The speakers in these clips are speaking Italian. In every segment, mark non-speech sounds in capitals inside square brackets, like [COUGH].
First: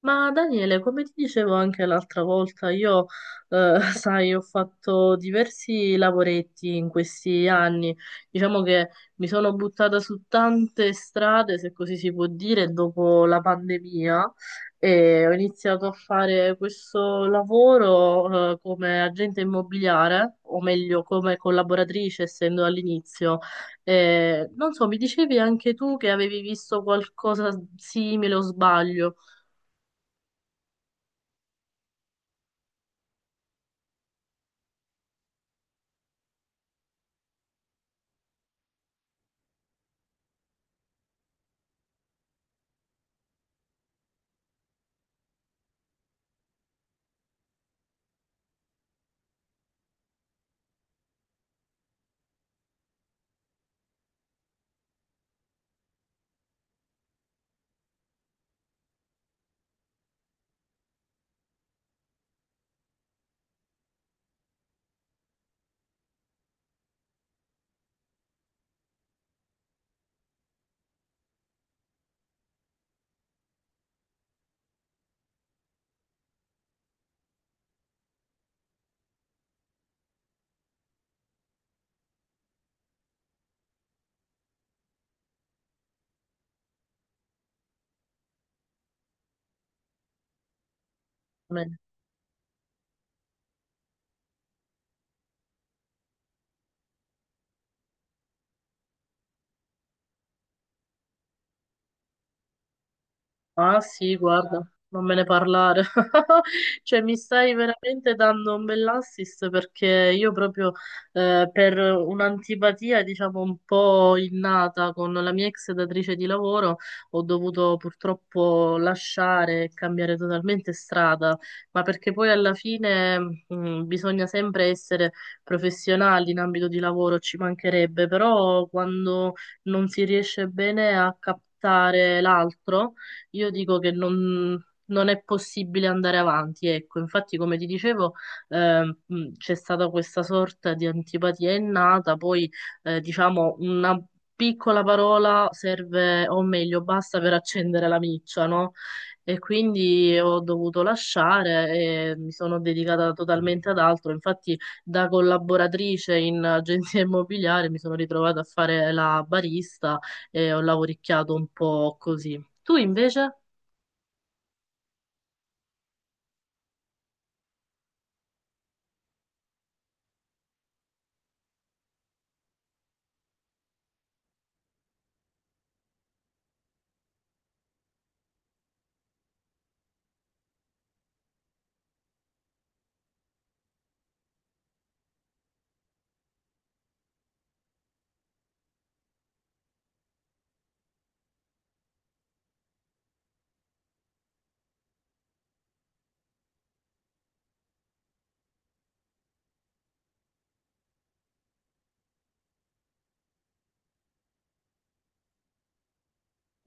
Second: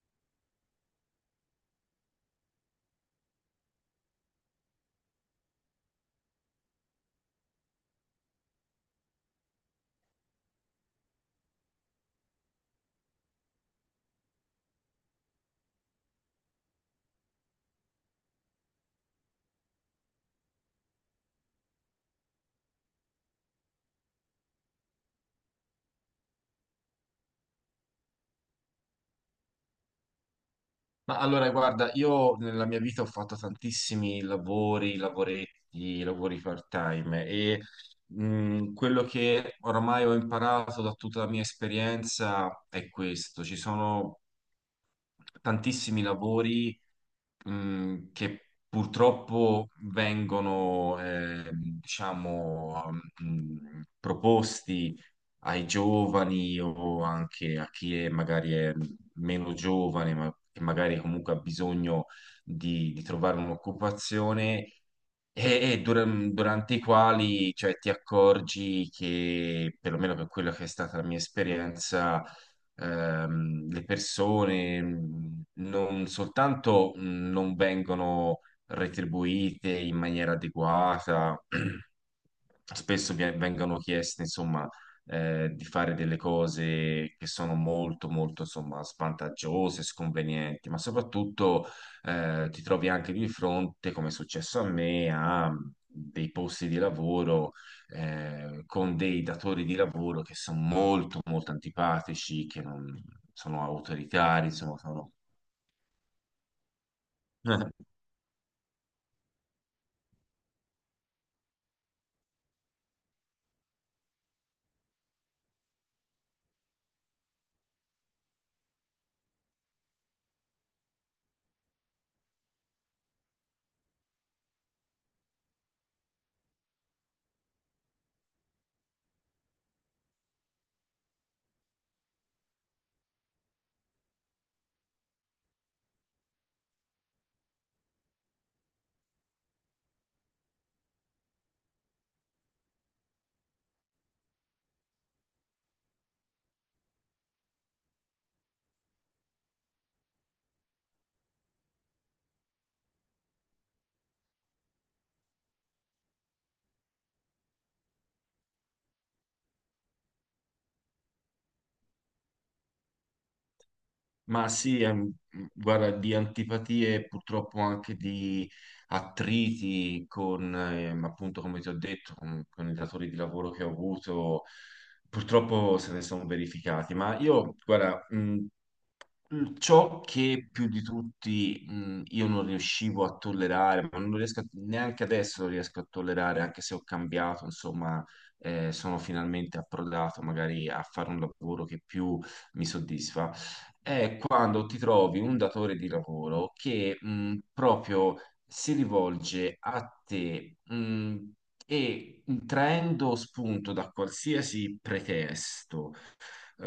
Ma Daniele, come ti dicevo anche l'altra volta, io, [LAUGHS] sai, ho fatto diversi lavoretti in questi anni. Diciamo che mi sono buttata su tante strade, se così si può dire, dopo la pandemia e ho iniziato a fare questo lavoro, come agente immobiliare, o meglio, come collaboratrice, essendo all'inizio. Non so, mi dicevi anche tu che avevi visto qualcosa simile o sbaglio? Ma allora, guarda, io nella mia vita ho fatto tantissimi lavori, lavoretti, lavori part-time e quello che oramai ho imparato da tutta la mia esperienza è questo. Ci sono tantissimi lavori che purtroppo vengono, diciamo, proposti ai giovani o anche a chi è magari è meno giovane, ma che magari comunque ha bisogno di trovare un'occupazione. E durante i quali, cioè, ti accorgi che, perlomeno per quella che è stata la mia esperienza, le persone non soltanto non vengono retribuite in maniera adeguata, [CLEARS THROAT] spesso vengono chieste, insomma, di fare delle cose che sono molto, molto, insomma, svantaggiose, sconvenienti, ma soprattutto ti trovi anche di fronte, come è successo a me, a dei posti di lavoro con dei datori di lavoro che sono molto, molto antipatici, che non, sono Ah sì, autoritari, guarda, insomma, non sono... me ne parlare. [LAUGHS] Cioè, mi stai [LAUGHS] veramente dando un bell'assist perché io proprio per un'antipatia, diciamo, un po' innata con la mia ex datrice di lavoro, ho dovuto purtroppo lasciare e cambiare totalmente strada, ma perché poi alla fine bisogna sempre essere professionali in ambito di lavoro, ci mancherebbe, però quando non si riesce bene a captare l'altro io dico che non è possibile andare avanti. Ecco, infatti, come ti dicevo, c'è stata questa sorta di antipatia innata, poi diciamo una piccola parola serve, o meglio, basta per accendere la miccia, no? E quindi ho dovuto lasciare e mi sono dedicata totalmente ad altro. Infatti, da collaboratrice in agenzia [LAUGHS] immobiliare mi sono ritrovata a fare la barista e ho lavoricchiato un po' così. Tu invece? Ma sì, guarda, di antipatie purtroppo anche di attriti con, appunto, come ti ho detto, con i datori di lavoro che ho avuto, purtroppo se ne sono verificati. Ma io, guarda, ciò che più di tutti io non riuscivo a tollerare, ma non riesco neanche adesso lo riesco a tollerare, anche se ho cambiato, insomma, sono finalmente approdato magari a fare un lavoro che più mi soddisfa, è quando ti trovi un datore di lavoro che proprio si rivolge a te e traendo spunto da qualsiasi pretesto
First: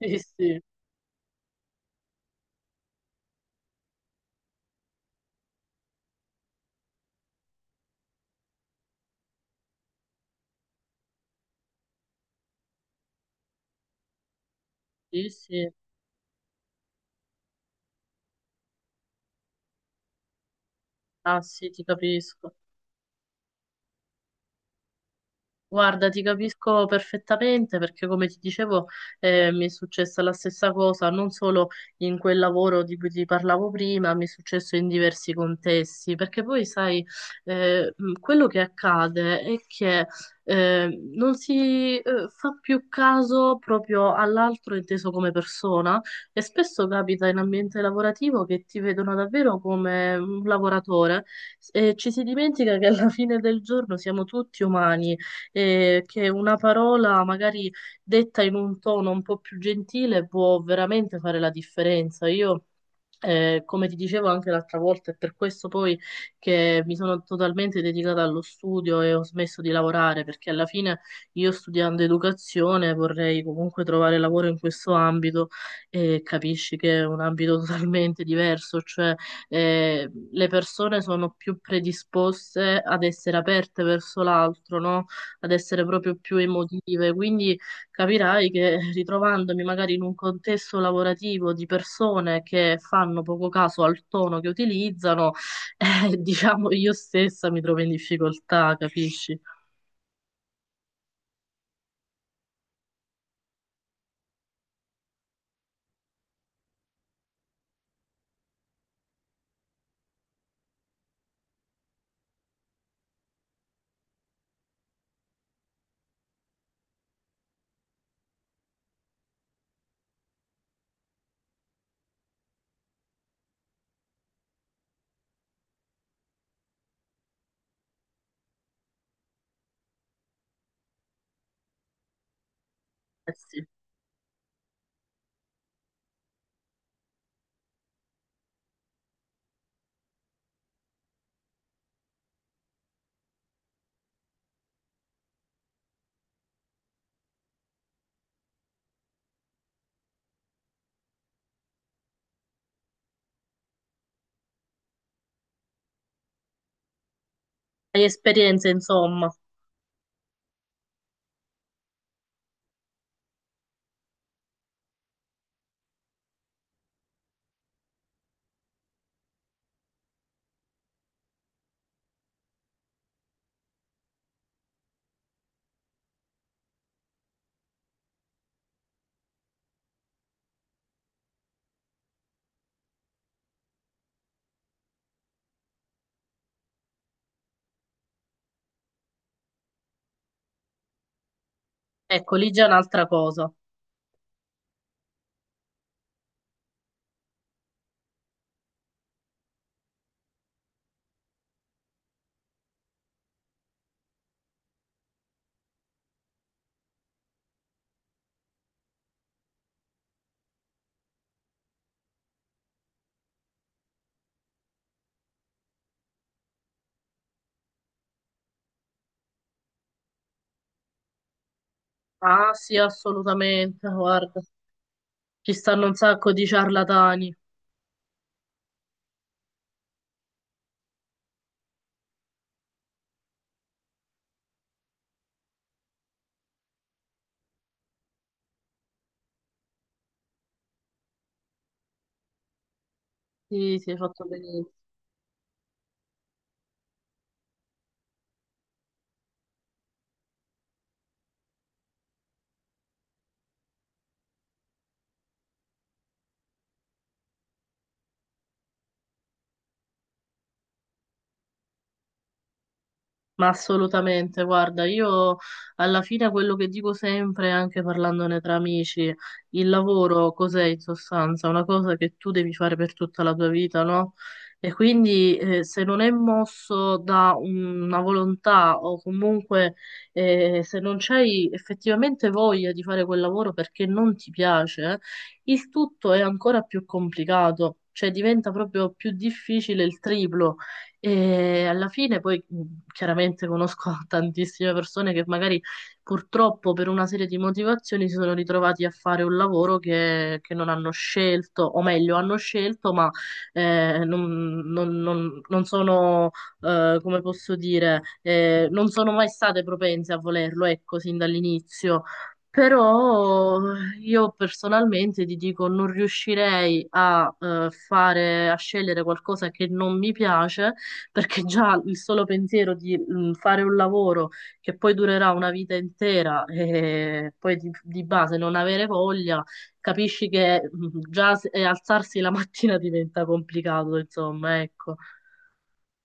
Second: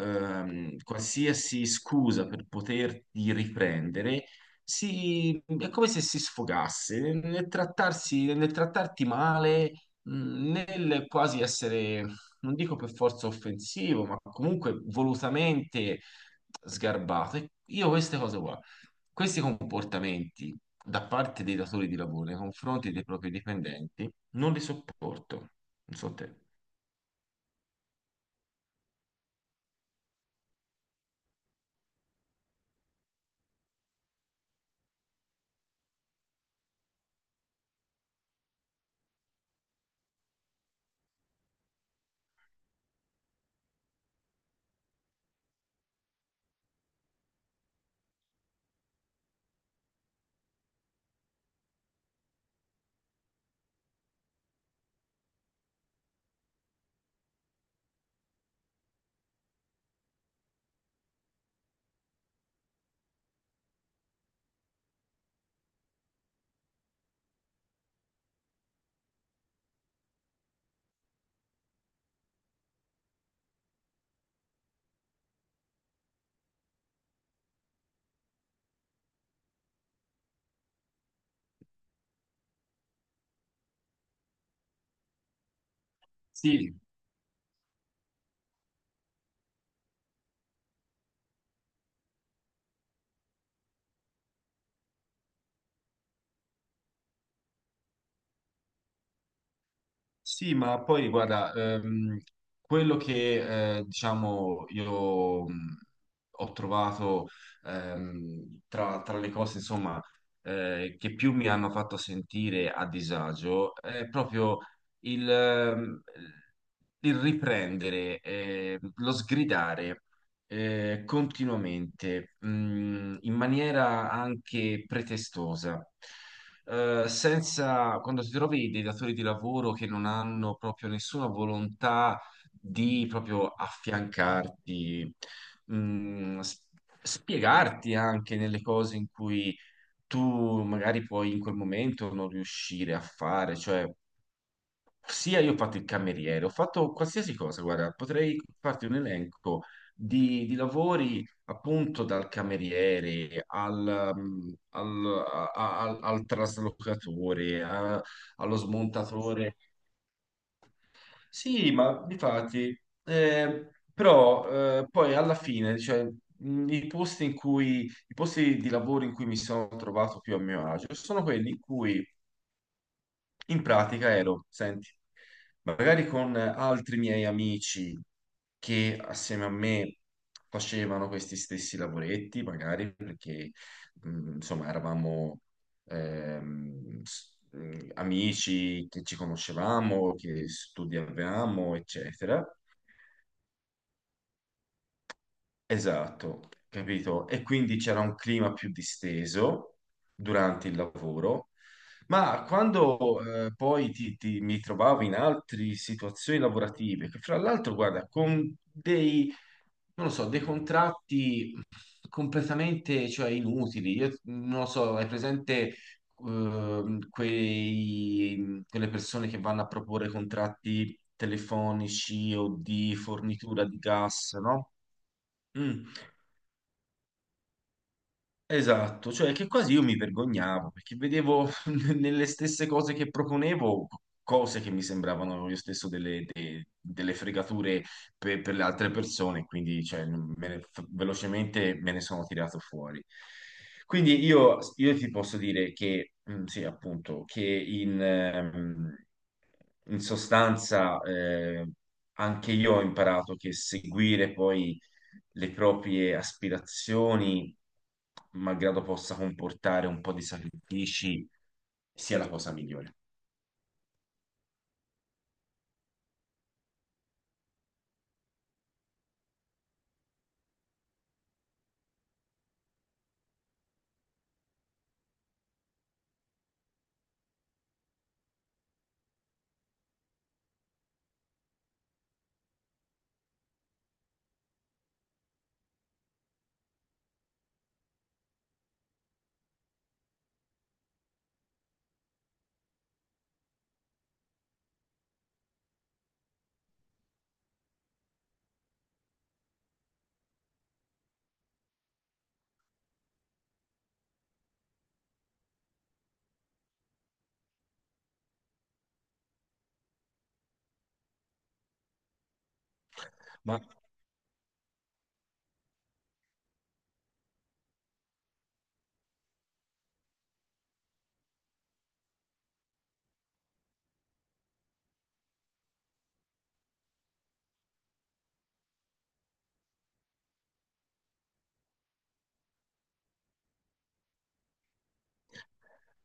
Sì, sì, qualsiasi scusa per poterti riprendere, è come se si sfogasse nel trattarsi, nel trattarti male, nel quasi essere, non dico per forza offensivo, ma comunque sì, sì. volutamente sgarbato. E io queste cose qua, questi comportamenti da Ah parte dei sì, ti datori di lavoro nei capisco. confronti dei propri dipendenti, non li sopporto. Non Guarda, so ti te. capisco perfettamente perché, come ti dicevo, mi è successa la stessa cosa, non solo in quel lavoro di cui ti parlavo prima, mi è successo in diversi contesti, perché poi, sai, quello che accade è che non si fa più caso proprio all'altro inteso come persona e spesso capita in ambiente lavorativo che ti vedono davvero come un lavoratore e ci si dimentica che alla fine del giorno siamo tutti umani e che una parola magari detta in un tono un po' più gentile può veramente fare la differenza. Io, come ti dicevo anche l'altra volta, è per questo poi che mi sono totalmente dedicata allo studio e ho smesso di lavorare, perché alla fine io studiando educazione vorrei comunque trovare lavoro in questo ambito e capisci che è un ambito [LAUGHS] totalmente diverso, cioè le persone sono più predisposte ad essere aperte verso l'altro, no? Ad essere proprio più Sì, emotive, quindi capirai che [LAUGHS] ritrovandomi magari in un contesto lavorativo di persone che fanno poco caso al tono che utilizzano, [LAUGHS] diciamo io stessa mi trovo in difficoltà, capisci? sì, ma poi guarda, quello che diciamo io ho trovato tra, tra le cose insomma che più mi hanno fatto sentire a disagio è proprio il, ehm, il riprendere, lo sgridare continuamente, in maniera anche pretestosa senza, quando ti trovi dei datori di lavoro che non hanno proprio nessuna volontà di Eh proprio sì. affiancarti, mh, s- spiegarti anche nelle cose in cui tu magari puoi in quel momento non riuscire a fare, cioè sia io ho fatto il cameriere, ho fatto qualsiasi cosa, guarda, potrei farti un elenco di lavori appunto dal cameriere al, al, al traslocatore, Hai allo esperienze, insomma. smontatore. Sì, ma difatti, però poi alla fine, cioè, i posti in cui, i posti di lavoro in cui mi sono trovato più a mio agio sono quelli in cui in pratica ero, senti, magari con altri miei amici che assieme a me facevano questi stessi lavoretti, magari perché insomma eravamo amici che ci conoscevamo, che studiavamo, Ecco, eccetera. lì già è un'altra cosa. Esatto, capito? E quindi c'era un clima più disteso durante il lavoro, ma quando poi mi trovavo in altre situazioni lavorative, che fra l'altro, guarda, con dei, non lo so, dei contratti completamente, cioè, inutili, io non lo so, hai presente quelle persone che vanno a proporre contratti telefonici Ah, o sì, di fornitura di assolutamente, gas, guarda. no? Ci stanno Mm. un sacco di ciarlatani. Esatto, cioè che quasi io mi vergognavo perché vedevo [LAUGHS] nelle stesse cose che proponevo cose che mi sembravano io stesso delle, delle fregature per le altre persone, quindi cioè, velocemente me ne sono tirato fuori. Sì, sì, hai fatto Quindi io, bene. io ti posso dire che, sì, appunto, che in, in sostanza, anche io ho imparato che seguire poi le proprie aspirazioni, malgrado possa comportare un po' di sacrifici, sia la cosa migliore. Ma assolutamente, guarda, io alla fine quello che dico sempre, anche parlandone tra amici, il lavoro cos'è in sostanza? Una cosa che tu devi fare per tutta la tua vita, no? E quindi se non è mosso da una volontà o comunque se non c'hai effettivamente voglia di fare quel lavoro perché non ti piace, il tutto è ancora più complicato, cioè diventa proprio più difficile il triplo. E alla fine poi, chiaramente conosco [LAUGHS] tantissime persone che magari purtroppo per una serie di motivazioni si sono ritrovati a fare un lavoro che non hanno scelto, o meglio, hanno scelto, ma non, non- non- non sono, come posso dire, non sono mai state propense a volerlo, ecco, sin dall'inizio. Però Ma io personalmente ti dico, non riuscirei a scegliere qualcosa che non mi piace perché già il solo pensiero di fare un lavoro che poi durerà una vita intera e poi di base non avere voglia, capisci che alzarsi la [LAUGHS] mattina diventa complicato, insomma, ecco.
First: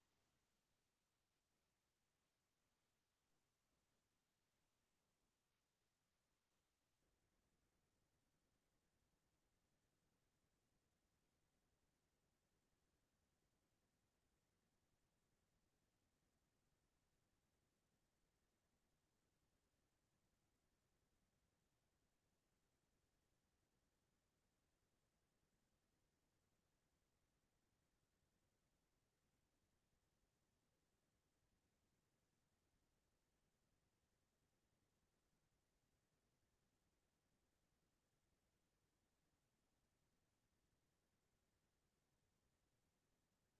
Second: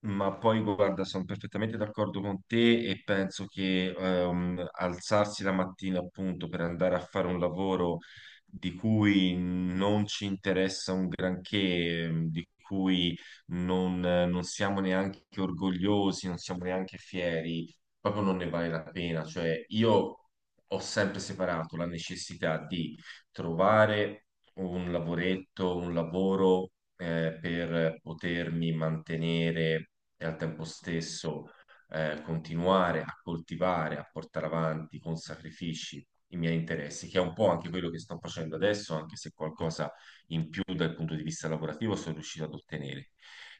Ma poi guarda, sono perfettamente d'accordo con te e penso che alzarsi la mattina appunto per andare a fare un lavoro di cui non ci interessa un granché, di cui non, non siamo neanche orgogliosi, non siamo neanche fieri, proprio non ne vale la pena. Cioè, io ho sempre separato la necessità di trovare un lavoretto, un lavoro per potermi mantenere e al tempo stesso continuare a coltivare, a portare avanti con sacrifici i miei interessi, che è un po' anche quello che sto facendo adesso, anche se qualcosa in più dal punto di vista lavorativo sono riuscito ad ottenere.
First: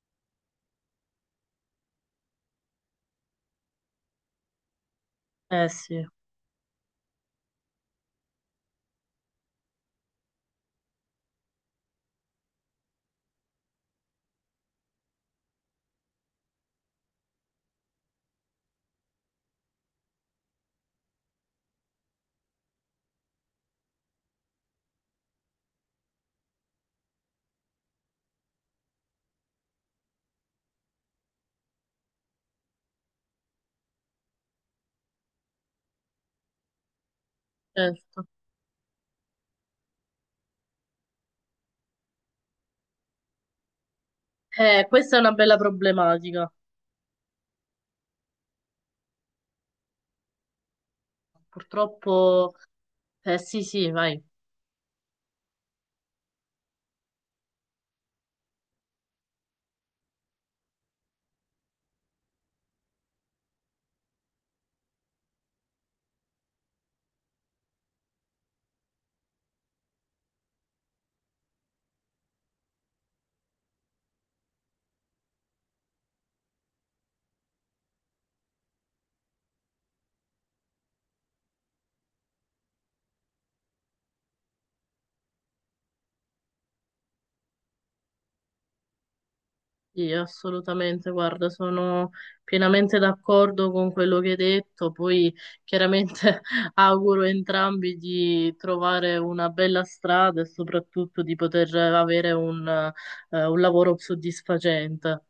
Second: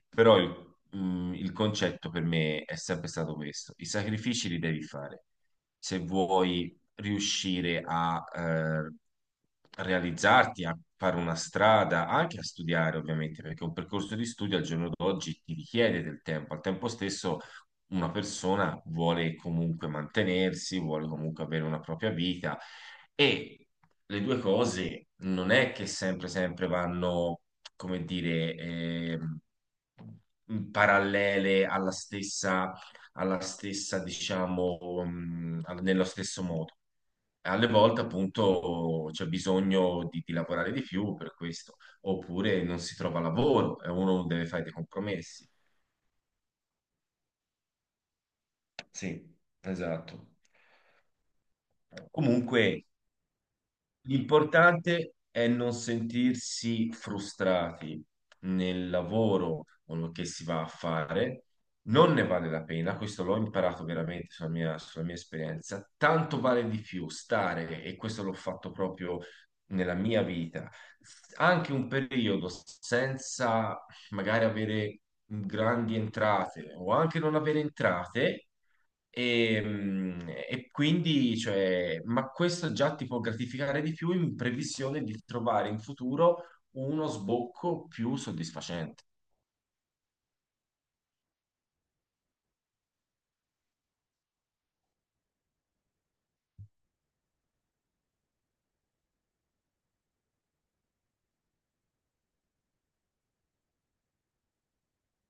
Però il concetto per me è sempre stato questo, i sacrifici li devi fare Eh se sì, vuoi riuscire a realizzarti, a fare una strada, anche a studiare, ovviamente, perché un percorso di studio al giorno d'oggi ti richiede del tempo. Al tempo stesso, una persona vuole comunque mantenersi, vuole comunque avere una propria vita e le due cose non è che sempre, sempre vanno, come dire, parallele alla stessa diciamo, nello stesso modo. Alle volte, certo. appunto, c'è bisogno di lavorare di più per questo, oppure non si trova lavoro e uno deve fare dei Questa è una compromessi. bella problematica. Sì, esatto. Purtroppo, Comunque, eh sì, sì, vai. l'importante è non sentirsi frustrati nel lavoro o che si va a fare, non ne vale la pena, questo l'ho imparato veramente sulla mia esperienza, tanto vale di più stare, e questo l'ho fatto proprio nella mia vita, anche un periodo senza magari avere grandi entrate o anche non avere entrate e quindi, cioè, ma questo già ti può gratificare di più in previsione di trovare in futuro uno sbocco più soddisfacente. Sì, assolutamente, guarda, sono pienamente d'accordo con quello che hai detto, poi chiaramente [LAUGHS] auguro a entrambi di trovare una bella strada e soprattutto di poter avere un lavoro soddisfacente.